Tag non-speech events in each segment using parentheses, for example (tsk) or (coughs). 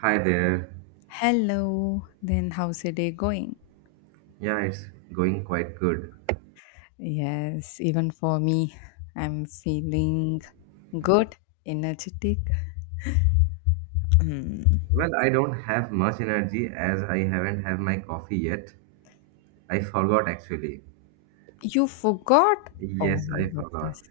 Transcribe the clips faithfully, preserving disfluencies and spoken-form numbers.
Hi there. Hello, then how's your day going? Yeah, it's going quite good. Yes, even for me, I'm feeling good, energetic. Mm. Well, I don't have much energy as I haven't had my coffee yet. I forgot actually. You forgot? Oh Yes, my I forgot. goodness.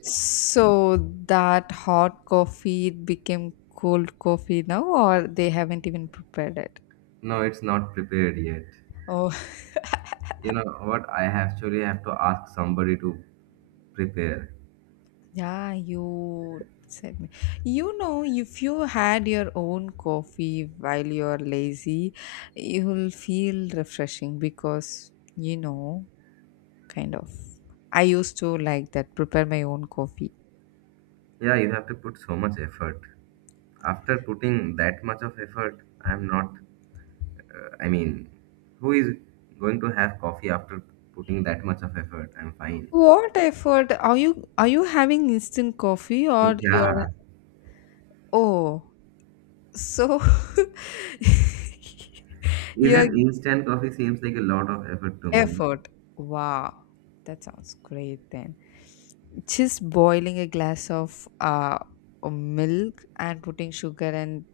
So that hot coffee became cold coffee now, or they haven't even prepared it? No, it's not prepared yet. Oh. You know what? I actually have to ask somebody to prepare. Yeah, you said me. You know, if you had your own coffee while you're lazy, you'll feel refreshing because, you know, kind of. I used to like that, prepare my own coffee. Yeah, you have to put so much effort. After putting that much of effort, I'm not. Uh, I mean, who is going to have coffee after putting that much of effort? I'm fine. What effort are you are you having instant coffee or you're. Yeah, Oh, so (laughs) your even instant coffee seems like a lot of effort to me. You know? effort. Wow, that sounds great then. Just boiling a glass of uh, milk and putting sugar and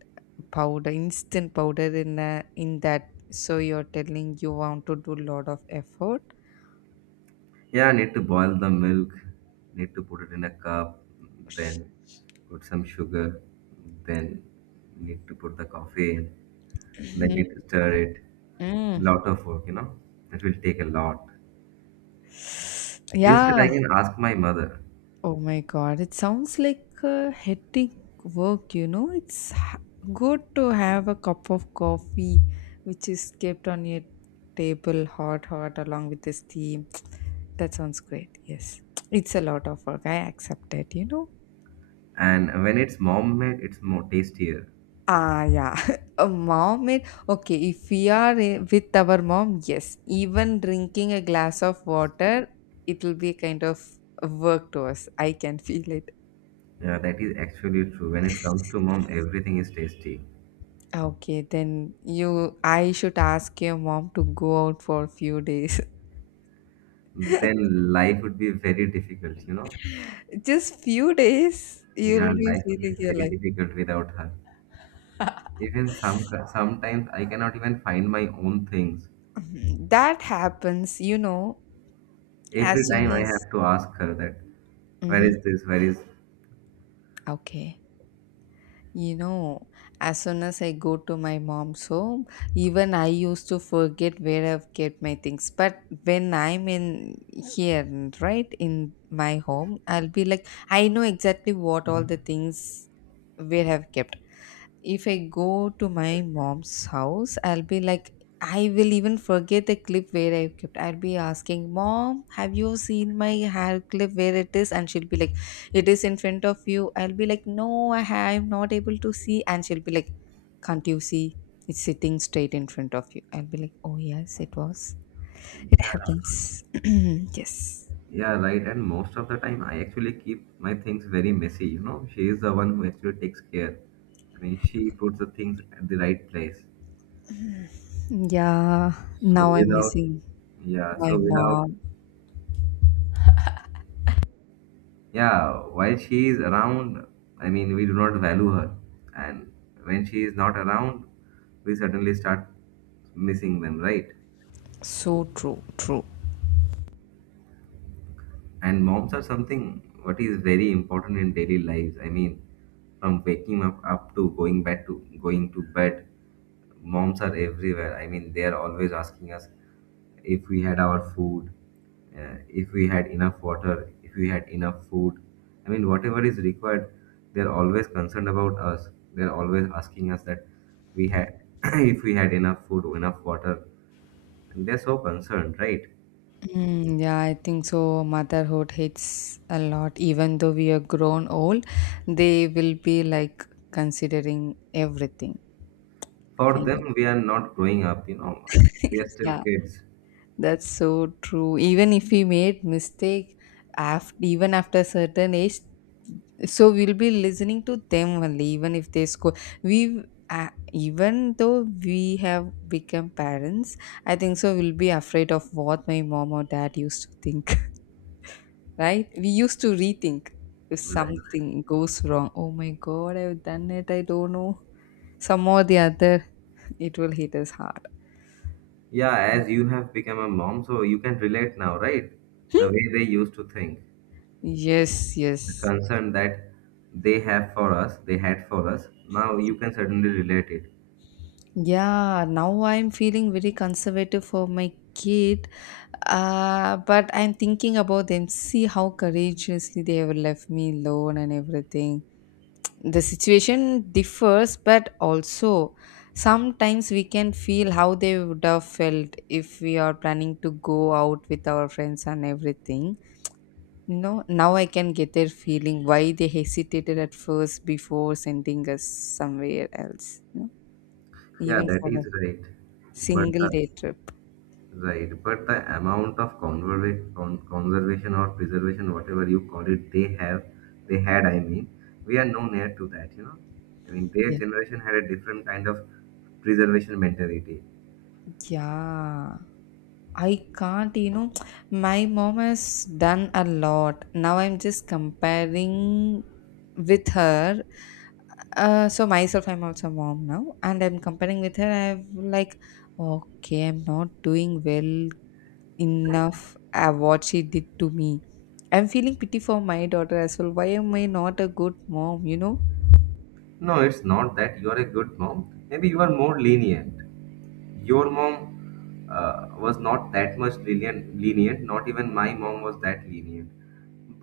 powder instant powder in a, in that, so you're telling you want to do lot of effort. Yeah, I need to boil the milk, need to put it in a cup, Sh- then put some sugar, then need to put the coffee in, then need (clears throat) to stir it. A Mm. lot of work, you know. It will take a lot. Instead, Yeah. I can ask my mother, Oh my God, it sounds like a hectic work, you know. It's h- good to have a cup of coffee which is kept on your table hot, hot along with the steam. (tsk) That sounds great. Yes, (tsk) it's a lot of work. I accept it, you know. and when it's mom made, it's more tastier. Ah, yeah. (laughs) A mom made. Okay, if we are eh, with our mom, yes, even drinking a glass of water, it will be kind of work to us. I can (laughs) feel it. Yeah, that is actually true. When it comes to mom, everything is tasty. Okay, then you I should ask your mom to go out for a few days. Then life would be very difficult, you know. (laughs) Just few days, Yeah, you'll be life would be feeling your very life. difficult without her. (laughs) Even some sometimes I cannot even find my own things. Mhm. That happens, you know, as Every time soon I as. have to ask her that, where Mhm. is this? Where is? Okay. You know, as soon as I go to my mom's home, even I used to forget where I've kept my things. But when I'm in here, right, in my home, I'll be like, I know exactly what all the things where I've kept. If I go to my mom's house, I'll be like, I will even forget the clip where I kept. I'll be asking, Mom, have you seen my hair clip where it is? And she'll be like, it is in front of you. I'll be like, no, I ha- I'm not able to see. And she'll be like, can't you see? It's sitting straight in front of you. I'll be like, oh, yes, it was. It Yeah, happens. (clears throat) Yes. yeah, right. And most of the time, I actually keep my things very messy. You know, she is the one who actually takes care. I mean, she puts the things at the right place. Yeah. So Now I'm without, missing Yeah, my so without, mom. yeah, while she is around, I mean, we do not value her, and when she is not around, we certainly start missing them, right? So true. True. And moms are something what is very important in daily lives. I mean, from waking up up to going back to going to bed, moms are everywhere. I mean, they are always asking us if we had our food, uh, if we had enough water, if we had enough food, I mean whatever is required. They're always concerned about us. They're always asking us that, we had (coughs) (clears throat) if we had enough food, enough water, and they're so concerned, right? Mm, yeah, I think so. Motherhood hits a lot, even though we are grown old, they will be like considering everything, For kind of. them, we are not growing up, you know, we are (laughs) still Yeah, kids. that's so true. Even if we made mistake, after even after certain age, so we'll be listening to them only. Even if they score, we uh, even though we have become parents, I think so. We'll be afraid of what my mom or dad used to think. Right? We used to rethink if Right. something goes wrong. Oh my God, I've done it. I don't know. Some or the other, it will hit us hard. Yeah, as you have become a mom, so you can relate now, right? The way they used to think, Yes, the yes. concern that they have for us, they had for us, now you can certainly relate it. Yeah, now I'm feeling very conservative for my kid. Uh, but I'm thinking about them. See how courageously they have left me alone and everything. The situation differs, but also sometimes we can feel how they would have felt if we are planning to go out with our friends and everything you know Now I can get their feeling why they hesitated at first before sending us somewhere else you know Yeah, Even that for a is right. But single the day trip. Right, but the amount of converva- con- conservation or preservation, whatever you call it, they have, they had, I mean, we are no near to that, you know. I mean, their Yeah, generation had a different kind of preservation mentality. yeah, I can't, you know (tsk) my mom has done a lot. Now I'm just comparing with her. Uh, so myself, I'm also a mom now, and I'm comparing with her. I'm like, okay, I'm not doing well enough at what she did to me. I'm feeling pity for my daughter as well. Why am I not a good mom? You know? No, it's not that you are a good mom. Maybe you are more lenient. Your mom uh, was not that much lenient, lenient. Not even my mom was that lenient.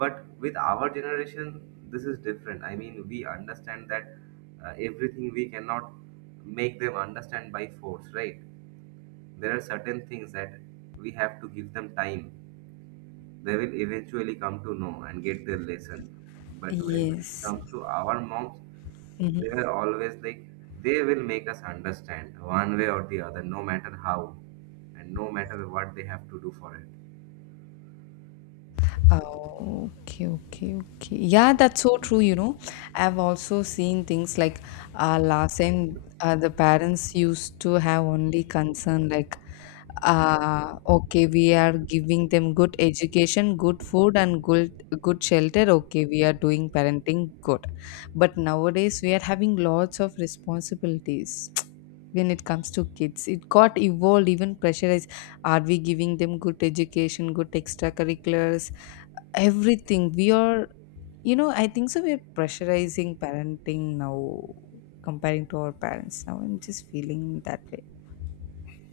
But with our generation, this is different. I mean, we understand that, uh, everything we cannot make them understand by force, right? There are certain things that we have to give them time. They will eventually come to know and get their lesson. But when it Yes. comes to our moms, they are always like, they will make us understand one way or the other, no matter how and no matter what they have to do for it. Oh, okay, okay, okay. Yeah, that's so true, you know. I've also seen things like uh, last time uh, the parents used to have only concern like, uh, okay, we are giving them good education, good food, and good good shelter. Okay, we are doing parenting good. But nowadays we are having lots of responsibilities. When it comes to kids, it got evolved, even pressurized. Are we giving them good education, good extracurriculars, everything we are, you know I think so we're pressurizing parenting now, comparing to our parents. Now I'm just feeling that way.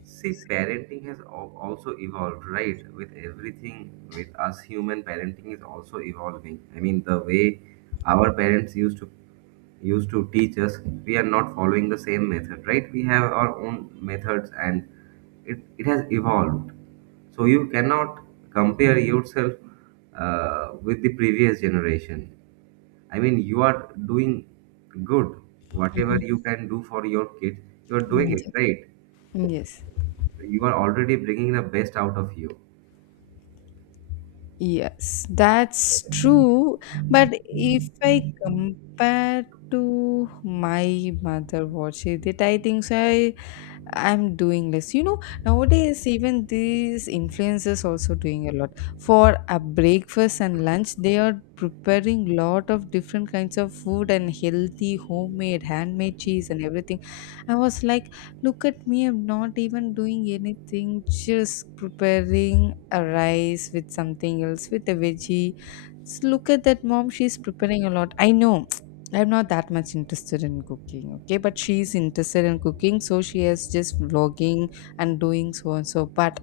See, parenting has al- also evolved, right? With everything, with us human, parenting is also evolving. I mean, the way our parents used to used to teach us, we are not following the same method, right? We have our own methods, and it it has evolved. So you cannot compare yourself, uh, with the previous generation. I mean, you are doing good. Whatever Mhm. you can do for your kids, you are doing it, Yes, right? yes, You are already bringing the best out of you. yes, that's true. But if I compare to my mother what she did, I think so. I'm doing less. You know, nowadays even these influencers also doing a lot. For a breakfast and lunch, they are preparing lot of different kinds of food and healthy, homemade, handmade cheese and everything. I was like, look at me, I'm not even doing anything, just preparing a rice with something else, with a veggie. S- Look at that mom, she's preparing a lot. I know I'm not that much interested in cooking, okay? But she's interested in cooking, so she is just vlogging and doing so and so. But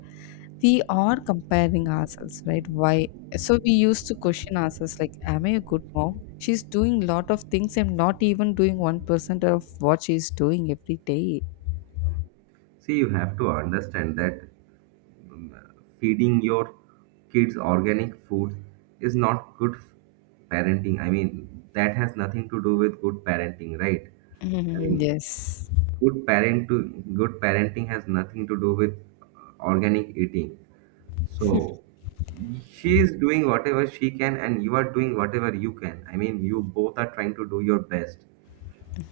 we are comparing ourselves, right? Why? So we used to question ourselves, like, am I a good mom? She's doing lot of things. I'm not even doing one percent of what she's doing every day. See, you have to understand that, um, feeding your kids organic food is not good f- parenting. I mean, that has nothing to do with good parenting, right? I mean, Mhm, yes. good parent to good parenting has nothing to do with, uh, organic eating. So she is doing whatever she can and you are doing whatever you can. I mean, you both are trying to do your best.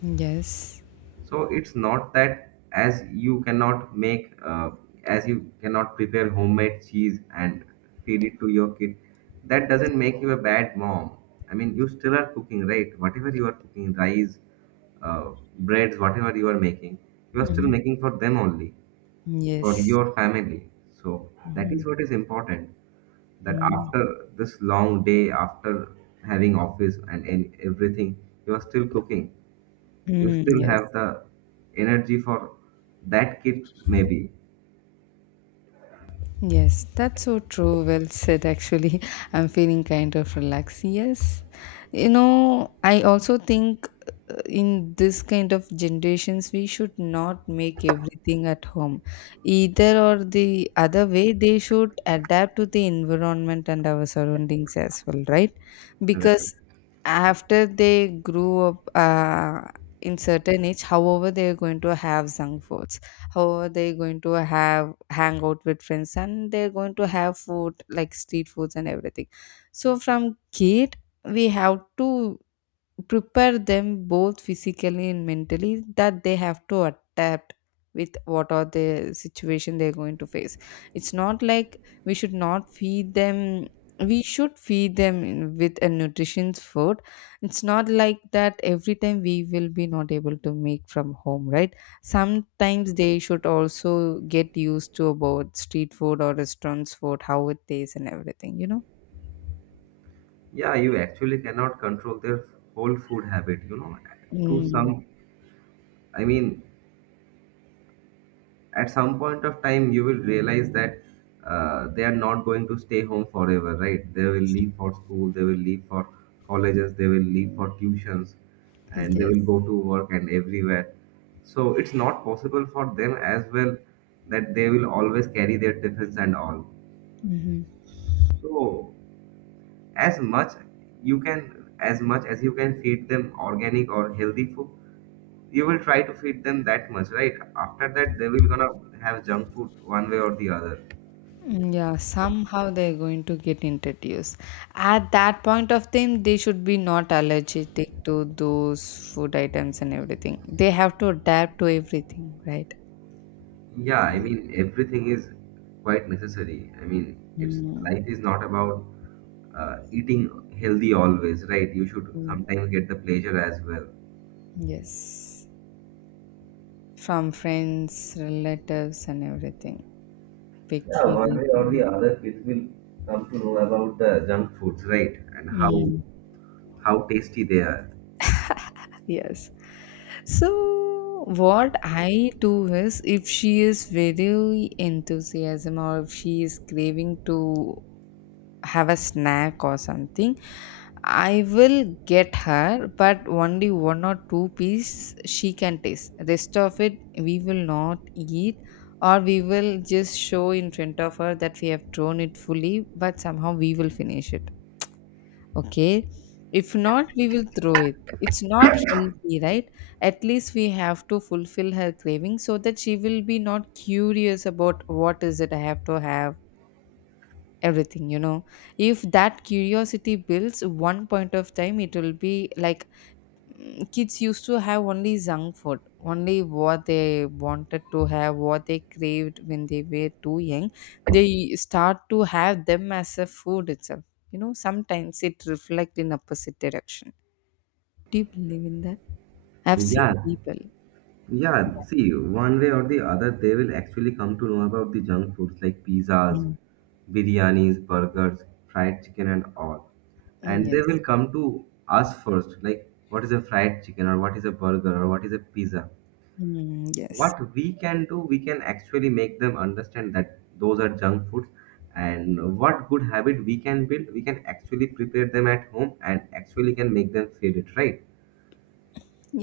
Yes. So it's not that as you cannot make, uh, as you cannot prepare homemade cheese and feed it to your kid, that doesn't make you a bad mom. I mean, you still are cooking, right? Whatever you are cooking, rice, uh, breads, whatever you are making, you are still Mhm. making for them only, for Yes. your family. So that Mhm. is what is important. That Mm, after this long day, after having office and, and everything, you are still cooking. You mm, still yes. have the energy for that kid, maybe, Yes, that's so true. Well said, actually. (laughs) I'm feeling kind of relaxed. Yes. You know, I also think in this kind of generations we should not make everything at home, either or the other way they should adapt to the environment and our surroundings as well, right? Because right? after they grew up, uh, in certain age, however they are going to have junk foods, however they are going to have hang out with friends and they are going to have food like street foods and everything, so from kid we have to prepare them both physically and mentally that they have to adapt with what are the situation they're going to face. It's not like we should not feed them. We should feed them in- with a nutritious food. It's not like that every time we will be not able to make from home, right? Sometimes they should also get used to about street food or restaurants food how it tastes and everything you know Yeah, you actually cannot control their whole food habit, you know. To Mm. some I mean, at some point of time you will realize that, uh, they are not going to stay home forever, right? They will leave for school, they will leave for colleges, they will leave for tuitions, and they will go to work and everywhere. So it's not possible for them as well that they will always carry their tiffins and all. Yes. So as much you can as much as you can feed them organic or healthy food, you will try to feed them that much, right? After that they will gonna have junk food one way or the other. Mm, yeah, somehow they're going to get introduced. At that point of time, they should be not allergic to those food items and everything. They have to adapt to everything, right? Yeah, I mean everything is quite necessary. I mean, it's, Mm, life is not about, uh, eating healthy always, right? You should mm, sometimes get the pleasure as well. yes. From friends, relatives, and everything. Yeah, one Peculiar. way or the other, people will come to know about the junk foods, right? And how Mm, how tasty they are. yes. So, what I do is if she is very enthusiasm or if she is craving to have a snack or something, I will get her. But only one or two piece she can taste, rest of it we will not eat. Or we will just show in front of her that we have thrown it fully, but somehow we will finish it. Okay. If not, we will throw it. It's not healthy, right? At least we have to fulfill her craving so that she will be not curious about what is it I have to have everything you know If that curiosity builds one point of time, it will be like, mm, kids used to have only junk food, only what they wanted to have, what they craved when they were too young, they start to have them as a food itself. you know sometimes it reflects in opposite direction. Do you believe in that? I've Yeah, seen people do yeah. that. See, one way or the other, they will actually come to know about the junk foods like pizzas, Mm. biryanis, burgers, fried chicken, and all. Mm, And they yes. will come to us first, like what is a fried chicken, or what is a burger, or what is a pizza. Mm, yes. What we can do, we can actually make them understand that those are junk foods, and what good habit we can build, we can actually prepare them at home and actually can make them feel it right.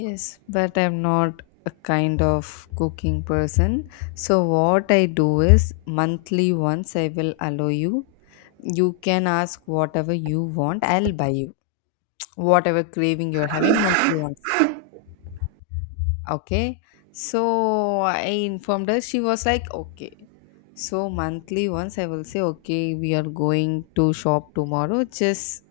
Yes, but I'm not a kind of cooking person. So what I do is monthly once I will allow you. You can ask whatever you want. I'll buy you whatever craving you're having monthly once. Okay. So I informed her. She was like, okay. So monthly once I will say, okay, we are going to shop tomorrow. Just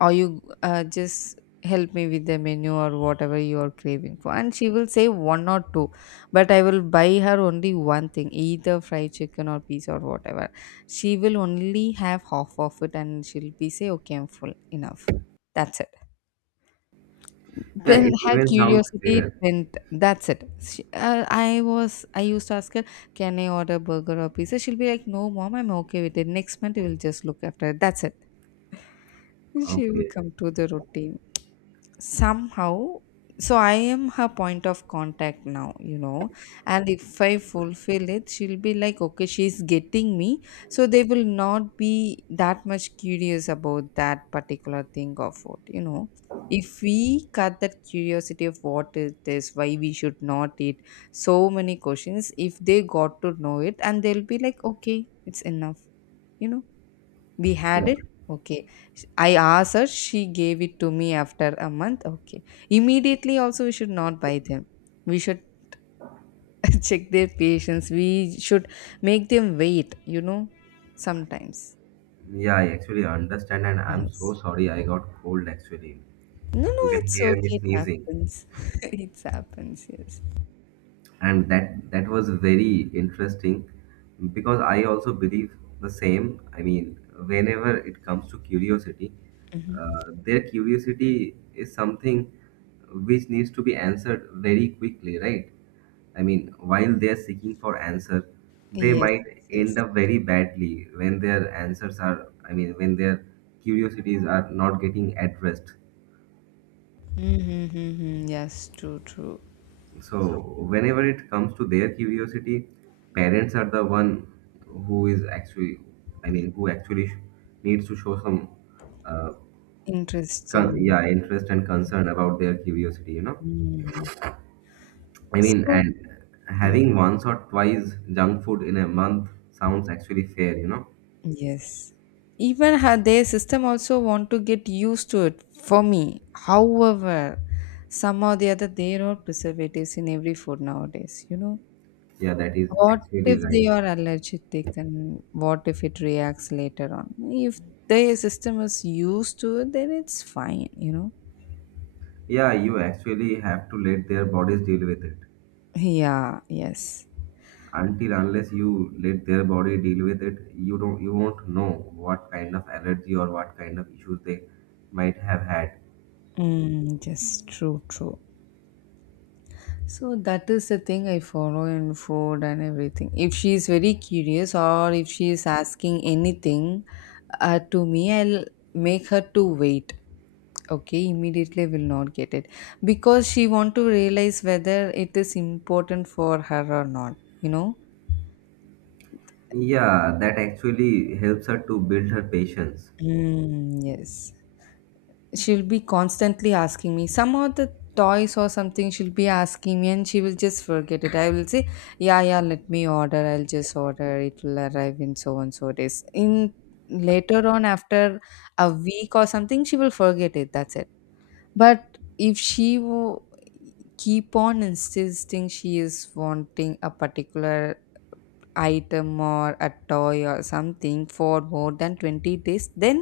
or you uh, just help me with the menu or whatever you are craving for and she will say one or two, but I will buy her only one thing, either fried chicken or pizza or whatever. She will only have half of it and she'll be say, okay, I'm full enough. That's it. Yeah, Then it her even sounds curiosity fair. went, that's it, she, uh, I was I used to ask her, can I order burger or pizza? She'll be like, no mom, I'm okay with it, next month we'll just look after it, that's it. She will Okay. come to the routine somehow. So I am her point of contact now you know And if I fulfill it, she'll be like, okay, she's getting me. So they will not be that much curious about that particular thing of what you know If we cut that curiosity of what is this, why we should not eat, so many questions, if they got to know it, and they'll be like, okay, it's enough. you know we Yeah, had it? Okay. Sh- I asked her, she gave it to me after a month. Okay. Immediately, also, we should not buy them. We should (laughs) check their patience. We should make them wait, you know, sometimes. yeah, I actually understand, and I'm so Yes. sorry I got cold actually. No, no, You can it's hear okay. me It sneezing. happens. (laughs) It happens, yes. And that that was very interesting because I also believe the same. I mean, whenever it comes to curiosity, Hmm. uh, their curiosity is something which needs to be answered very quickly, right? I mean, while they are seeking for answer, they Yes, might yes, end yes. up very badly when their answers are, I mean, when their curiosities are not getting addressed. Mm-hmm, mm-hmm, mm-hmm. Yes, true, true. So whenever it comes to their curiosity, parents are the one who is actually, I mean, who actually sh- needs to show some, uh, con- Interesting. yeah, interest and concern about their curiosity. You know, Mm. I mean, So, and having once or twice junk food in a month sounds actually fair. You know, yes. Even her, their system also want to get used to it for me. However, somehow the other, there are preservatives in every food nowadays, you know. yeah, that is What actually if they right. are allergic and what if it reacts later on? If their system is used to it, then it's fine, you know. Yeah, you actually have to let their bodies deal with it. Yeah, yes. Until unless you let their body deal with it, you don't you won't know what kind of allergy or what kind of issues they might have had. Mm, yes, true, true. So that is the thing I follow in food and everything. If she is very curious or if she is asking anything uh, to me, I'll make her to wait. Okay, immediately will not get it because she want to realize whether it is important for her or not. You know. Yeah, that actually helps her to build her patience. Mm, yes. She'll be constantly asking me some of the toys or something. She'll be asking me and she will just forget it. I will say, yeah, yeah, let me order, I'll just order, it will arrive in so and so days. In later on, after a week or something, she will forget it. That's it. But if she wo- keep on insisting, she is wanting a particular item or a toy or something for more than twenty days, then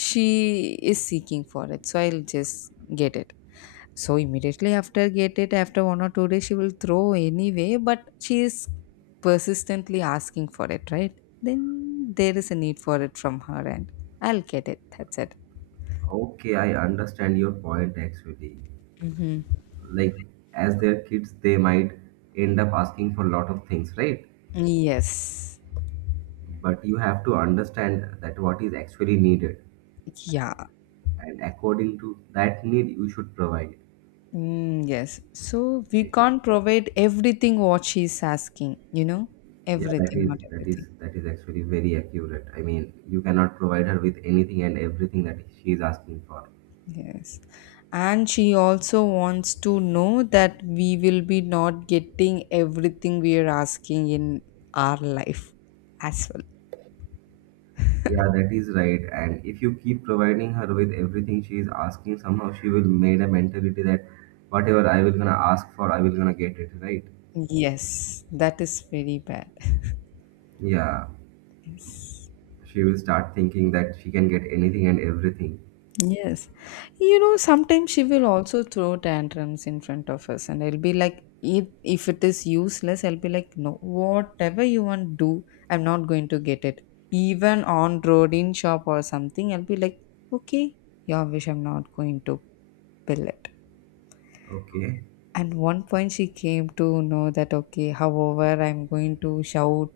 she is seeking for it, so I'll just get it. So immediately after get it, after one or two days she will throw anyway, but she is persistently asking for it, right? Then there is a need for it from her end. I'll get it. That's it. Okay, I understand your point actually. Mm-hmm. Like, as their kids, they might end up asking for a lot of things, right? Yes. But you have to understand that what is actually needed, Yeah. and according to that need you should provide. Mm, yes. So we Okay, can't provide everything what she's asking, you know? yeah, that Everything, is not that is everything. that is actually very accurate. I mean, you cannot provide her with anything and everything that she is asking for. Yes. And she also wants to know that we will be not getting everything we are asking in our life as well. Yeah, that is right. And if you keep providing her with everything she is asking, somehow she will made a mentality that whatever I will gonna ask for, I will gonna get it, right? Yes, that is very bad. Yeah, Yes. she will start thinking that she can get anything and everything. Yes. You know, sometimes she will also throw tantrums in front of us, and I'll be like, if, if it is useless, I'll be like, no, whatever you want, do. I'm not going to get it. Even on road, in shop or something, I'll be like, okay, your wish, I'm not going to pill it. Okay, And one point, she came to know that, okay, however, I'm going to shout,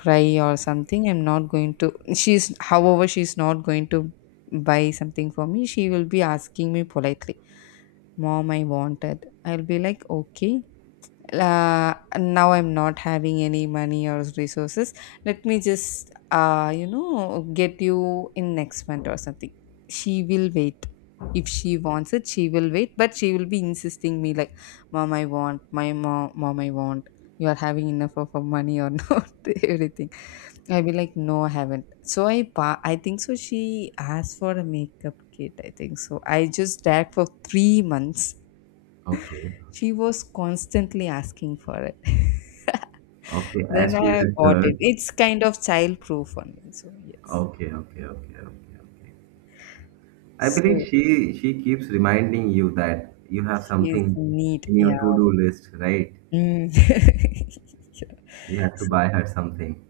cry or something, I'm not going to, she's however she's not going to buy something for me. She will be asking me politely, mom, I want it. I'll be like, okay, uh, now I'm not having any money or resources, let me just uh, you know, get you in next month or something. She will wait. If she wants it she will wait, but she will be insisting me like, mom, I want, my mom, mom, I want, you are having enough of uh, money or (laughs) not, everything. I'll be like no, I haven't. So i pa- I think so she asked for a makeup kit, I think so I just dared for three months. okay, She was constantly asking for it, okay. then As she is I a bought girl. it. It's kind of child-proof only, so yes. Okay, okay, okay, okay, okay. I believe So she she keeps reminding you that you have she's something neat, in yeah. your to-do list, right? Mm. (laughs) Yeah. You have to So- buy her something.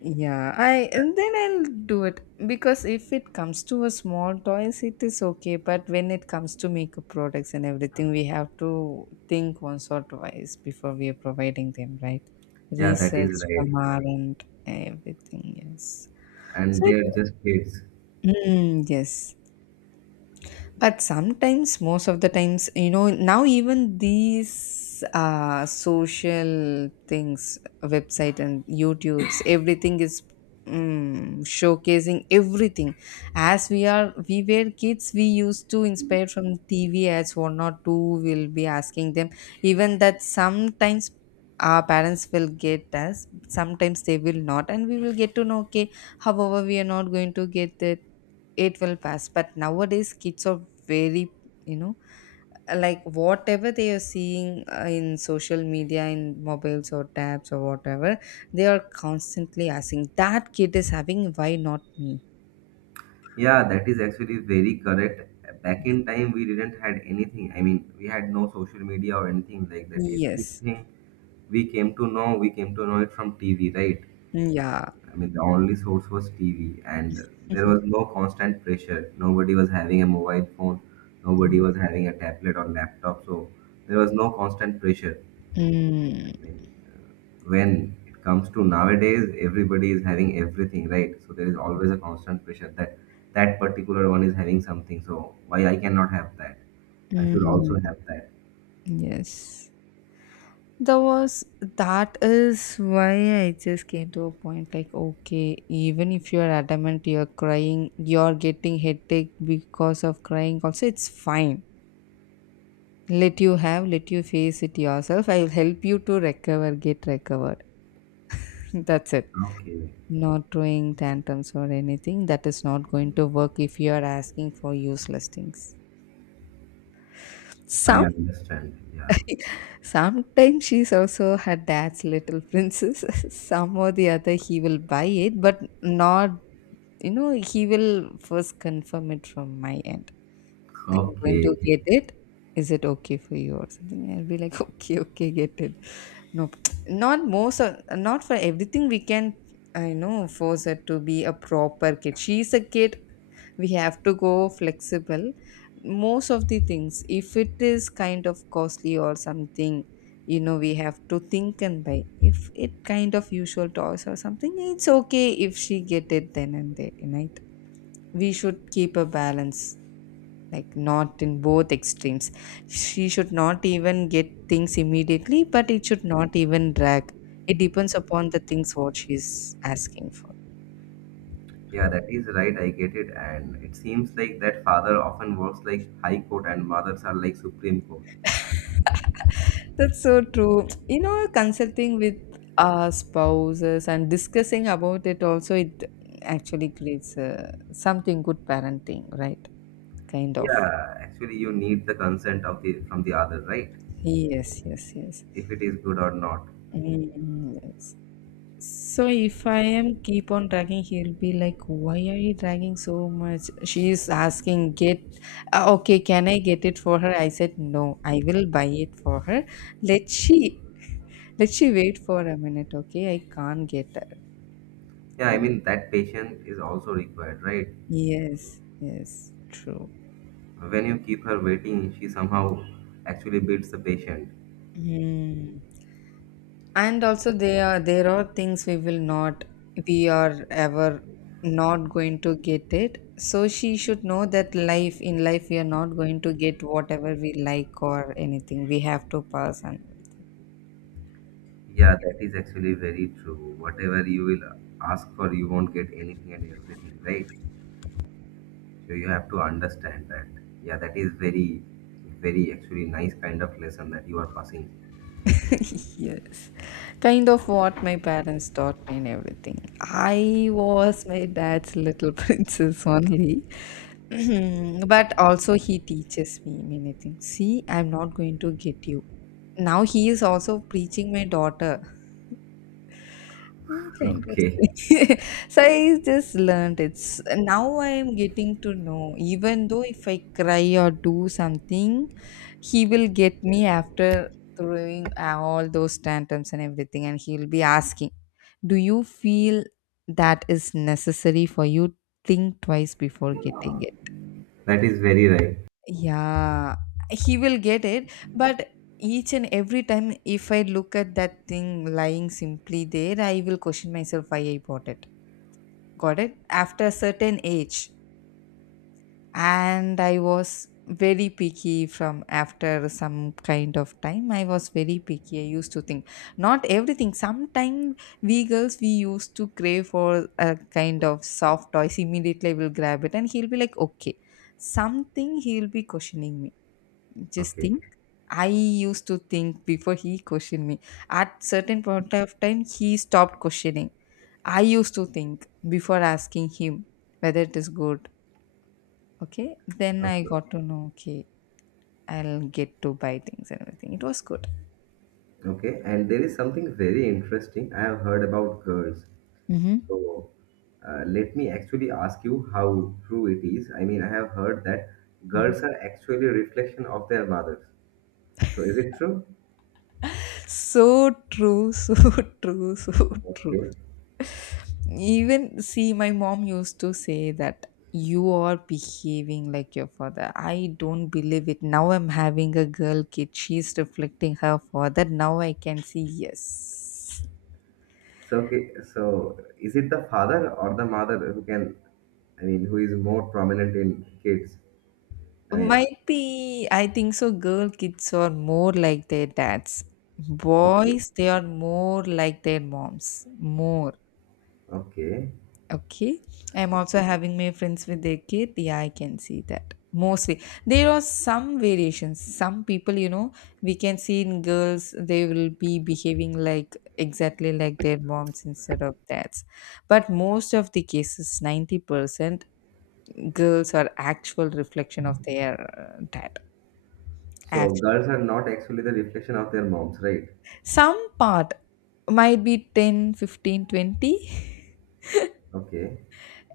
yeah, I, and then I'll do it because if it comes to a small toys, it is okay. But when it comes to makeup products and everything, we have to think once or twice before we are providing them, right? Yeah, that Research is right. from our end, everything, yes. And So they it, are just kids. mm, yes. But sometimes, most of the times, you know, now even these uh, social things, website and YouTube's, everything is mm, showcasing everything. As we are, we were kids, we used to inspire from T V ads, one or two will be asking them. Even that sometimes our parents will get us, sometimes they will not, and we will get to know, okay, however, we are not going to get it. It will pass, but nowadays kids are very, you know, like whatever they are seeing uh, in social media, in mobiles or tabs or whatever, they are constantly asking, that kid is having, why not me? Yeah, that is actually very correct. Back in time, we didn't had anything. I mean, we had no social media or anything like that. Yes. Everything we came to know, we came to know it from T V, right? Mm, yeah. I mean, the only source was T V, and there was (laughs) no constant pressure. Nobody was having a mobile phone, nobody was having a tablet or laptop, so there was no constant pressure. Mm. I mean, when it comes to nowadays, everybody is having everything, right? So there is always a constant pressure that that particular one is having something, so why I cannot have that? I should also Mm. have that. Yes. That was, that is why I just came to a point like okay, even if you're adamant, you're crying, you're getting headache because of crying also, it's fine. Let you have, let you face it yourself. I'll help you to recover, get recovered. (laughs) That's it. Okay, Not throwing tantrums or anything. That is not going to work if you are asking for useless things. I Some understand. Yeah. Sometimes she's also her dad's little princess. (laughs) Some or the other, he will buy it, but not, you know, he will first confirm it from my end. I'm going to Okay. get it. Is it okay for you or something? I'll be like, (laughs) okay, okay, get it. No, not most, of, not for everything we can, I know, force her to be a proper kid. She's a kid. We have to go flexible. Most of the things, if it is kind of costly or something, you know, we have to think and buy. If it kind of usual toys or something, it's okay if she get it then and there, right? We should keep a balance, like, not in both extremes. She should not even get things immediately, but it should not even drag. It depends upon the things what she's asking for. Yeah, that is right. I get it. And it seems like that father often works like High Court and mothers are like Supreme Court. That's so true, you know, consulting with our spouses and discussing about it also, it actually creates uh, something, good parenting, right, kind of. Yeah, actually, you need the consent of the from the other, right? Yes, yes, yes. If it is good or not. Mm, yes. So if I am keep on dragging, he'll be like, "Why are you dragging so much?" She is asking, "Get uh, okay? Can I get it for her?" I said, "No, I will buy it for her. Let she, (laughs) let she wait for a minute, okay? I can't get her." Yeah, I mean that patient is also required, right? Yes, yes, true. When you keep her waiting, she somehow actually beats the patient. Hmm. And also there are there are things we will not, we are ever not going to get it, so she should know that life, in life we are not going to get whatever we like or anything. We have to pass and everything. Yeah, that is actually very true. Whatever you will ask for, you won't get anything and everything, right? So you have to understand that, yeah, that is very very actually nice kind of lesson that you are passing. (laughs) Yes. Kind of what my parents taught me and everything. I was my dad's little (laughs) princess only. (clears throat) But also he teaches me many things, see, I'm not going to get you. Now he is also preaching my daughter. Mm, so (laughs) Okay, interesting. (laughs) So I just learned, it's now I'm getting to know, even though if I cry or do something, he will get me after throwing uh, all those tantrums and everything, and he'll be asking, do you feel that is necessary for you? Think twice before getting it. that is very right. Yeah, he will get it, but each and every time if I look at that thing lying simply there, I will question myself why I bought it. Got it after a certain age. And I was very picky. From after some kind of time I was very picky. I used to think, not everything, sometimes we girls, we used to crave for a kind of soft toys. Immediately I will grab it and he'll be like, okay, something, he'll be questioning me, just Okay, think. I used to think before he questioned me. At certain point of time he stopped questioning. I used to think before asking him whether it is good. Okay. Then I okay, got to know, okay, I'll get to buy things and everything. It was good. okay. And there is something very interesting I have heard about girls. Hmm. So, uh, let me actually ask you how true it is. I mean, I have heard that girls Hmm. are actually a reflection of their mothers. So is it true? So true, so (laughs) true, so true. Okay. Even see, my mom used to say that you are behaving like your father. I don't believe it. Now I'm having a girl kid. She's reflecting her father. Now I can see, yes. So, okay, so is it the father or the mother who can, I mean, who is more prominent in kids? I mean, Might be, I think so. Girl kids are more like their dads. okay, Boys, they are more like their moms. More. okay. Okay. I'm also having my friends with their kid. Yeah, I can see that. Mostly. There are some variations. Some people, you know, we can see in girls, they will be behaving like exactly like their moms instead of dads. But most of the cases, ninety percent, girls are actual reflection of their uh, dad. So Actual, girls are not actually the reflection of their moms, right? some part might be ten, fifteen, twenty, Okay,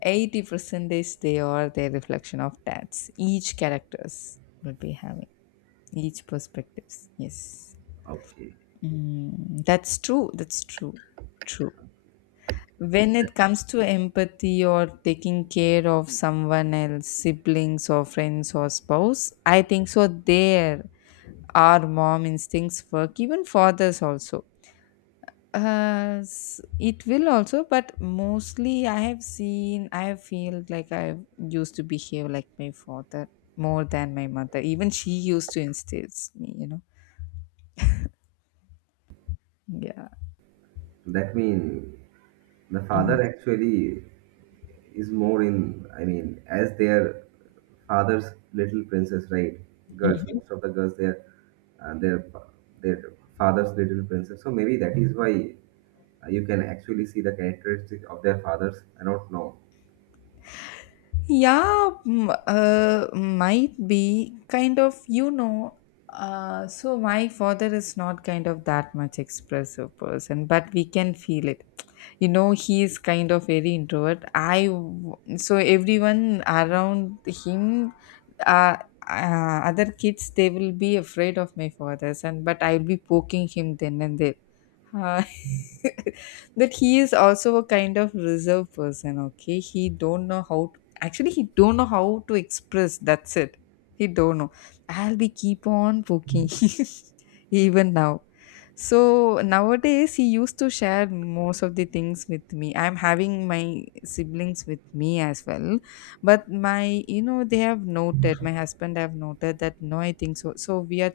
eighty, 15 20 percentage, they are their reflection of, that's, each characters will be having each perspectives, yes. okay. Mm, that's true, that's true, true. When it comes to empathy or taking care of someone else, siblings or friends or spouse, I think so there our mom instincts work. Even fathers also. Uh, s- it will also, but mostly I have seen, I have feel like I used to behave like my father more than my mother. Even she used to instill me, you know. Yeah. That means the father actually is more in, I mean, as their father's little princess, right? Girls, most of the girls, they're, uh, their their father's little princess. So maybe that is why Uh, you can actually see the characteristics of their fathers. I don't know. Yeah, mm, uh, might be kind of, you know. Uh, so my father is not kind of that much expressive person, but we can feel it. You know, he is kind of very introvert. I w- so everyone around him, uh, uh, other kids, they will be afraid of my father, son, but I'll be poking him then and there. Uh, (laughs) but he is also a kind of reserved person, okay. He don't know how to, actually he don't know how to express. That's it. He don't know. I'll be keep on poking. (laughs) Even now, so nowadays he used to share most of the things with me. I'm having my siblings with me as well. But my, you know, they have noted, my husband have noted that no, I think so, so we are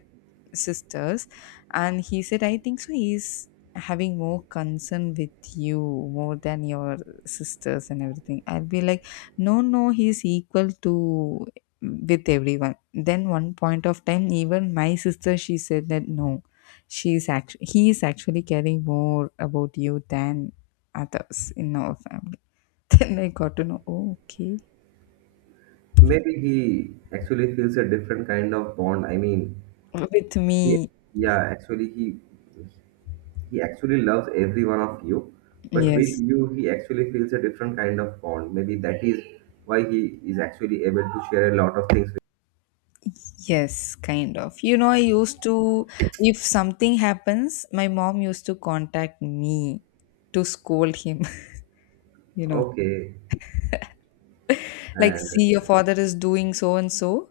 sisters, and he said, I think so he's having more concern with you more than your sisters and everything. I'll be like, no, no, he's equal to with everyone. Then one point of time, even my sister, she said that no, she's actually he is actually caring more about you than others in our family. (laughs) Then I got to know, oh, okay. Maybe he actually feels a different kind of bond. I mean, With he, me, yeah, actually he he actually loves every one of you, but with yes. you he actually feels a different kind of bond. Maybe that is why he is actually able to share a lot of things with. Yes, kind of. You know, I used to, if something happens, my mom used to contact me to scold him, (laughs) you know. Okay, I Like, see, your understand. father is doing so and so,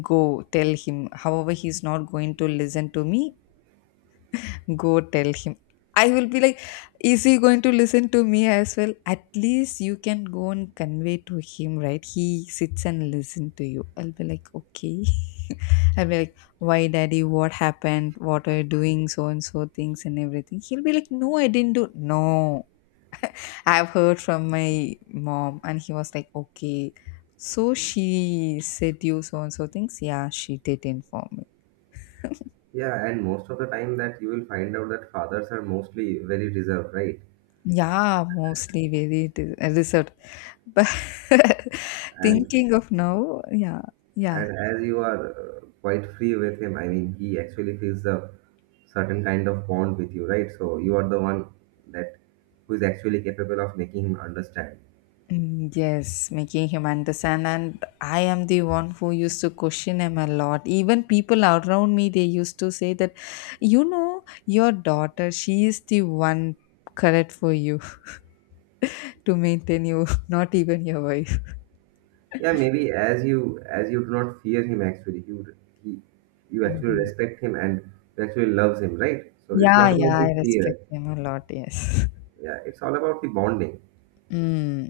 go tell him. However, he's not going to listen to me, go tell him. I will be like, is he going to listen to me as well? At least you can go and convey to him, right? He sits and listen to you. I'll be like, okay. I'll be like, why daddy, what happened? What are you doing? So and so things and everything. He'll be like, no, I didn't do. No, I've heard from my mom. And he was like, okay. So she said you so and so things. Yeah, she did inform me. Yeah, and most of the time that you will find out that fathers are mostly very reserved, right? Yeah, mostly very dis- uh, reserved. (laughs) But And thinking of now, yeah, yeah. And as you are uh, quite free with him, I mean, he actually feels a certain kind of bond with you, right? So you are the one that who is actually capable of making him understand. Mm, yes, making him understand. And I am the one who used to question him a lot. Even people around me, they used to say that, you know, your daughter, she is the one correct for you (laughs) to maintain you, (laughs) not even your wife. Yeah, maybe as you as you do not fear him, actually, you he, you actually Mhm. respect him and you actually loves him, right? So it's Yeah, not about yeah, the I respect fear. him a lot. Yes. Yeah, it's all about the bonding. Mm,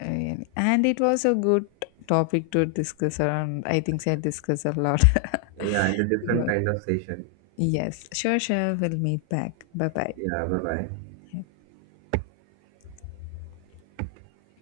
really. And it was a good topic to discuss around. I think I discussed a lot. (laughs) Yeah, and a It different was. kind of session. Yes, sure, sure. We'll meet back. Bye bye. Yeah, bye bye.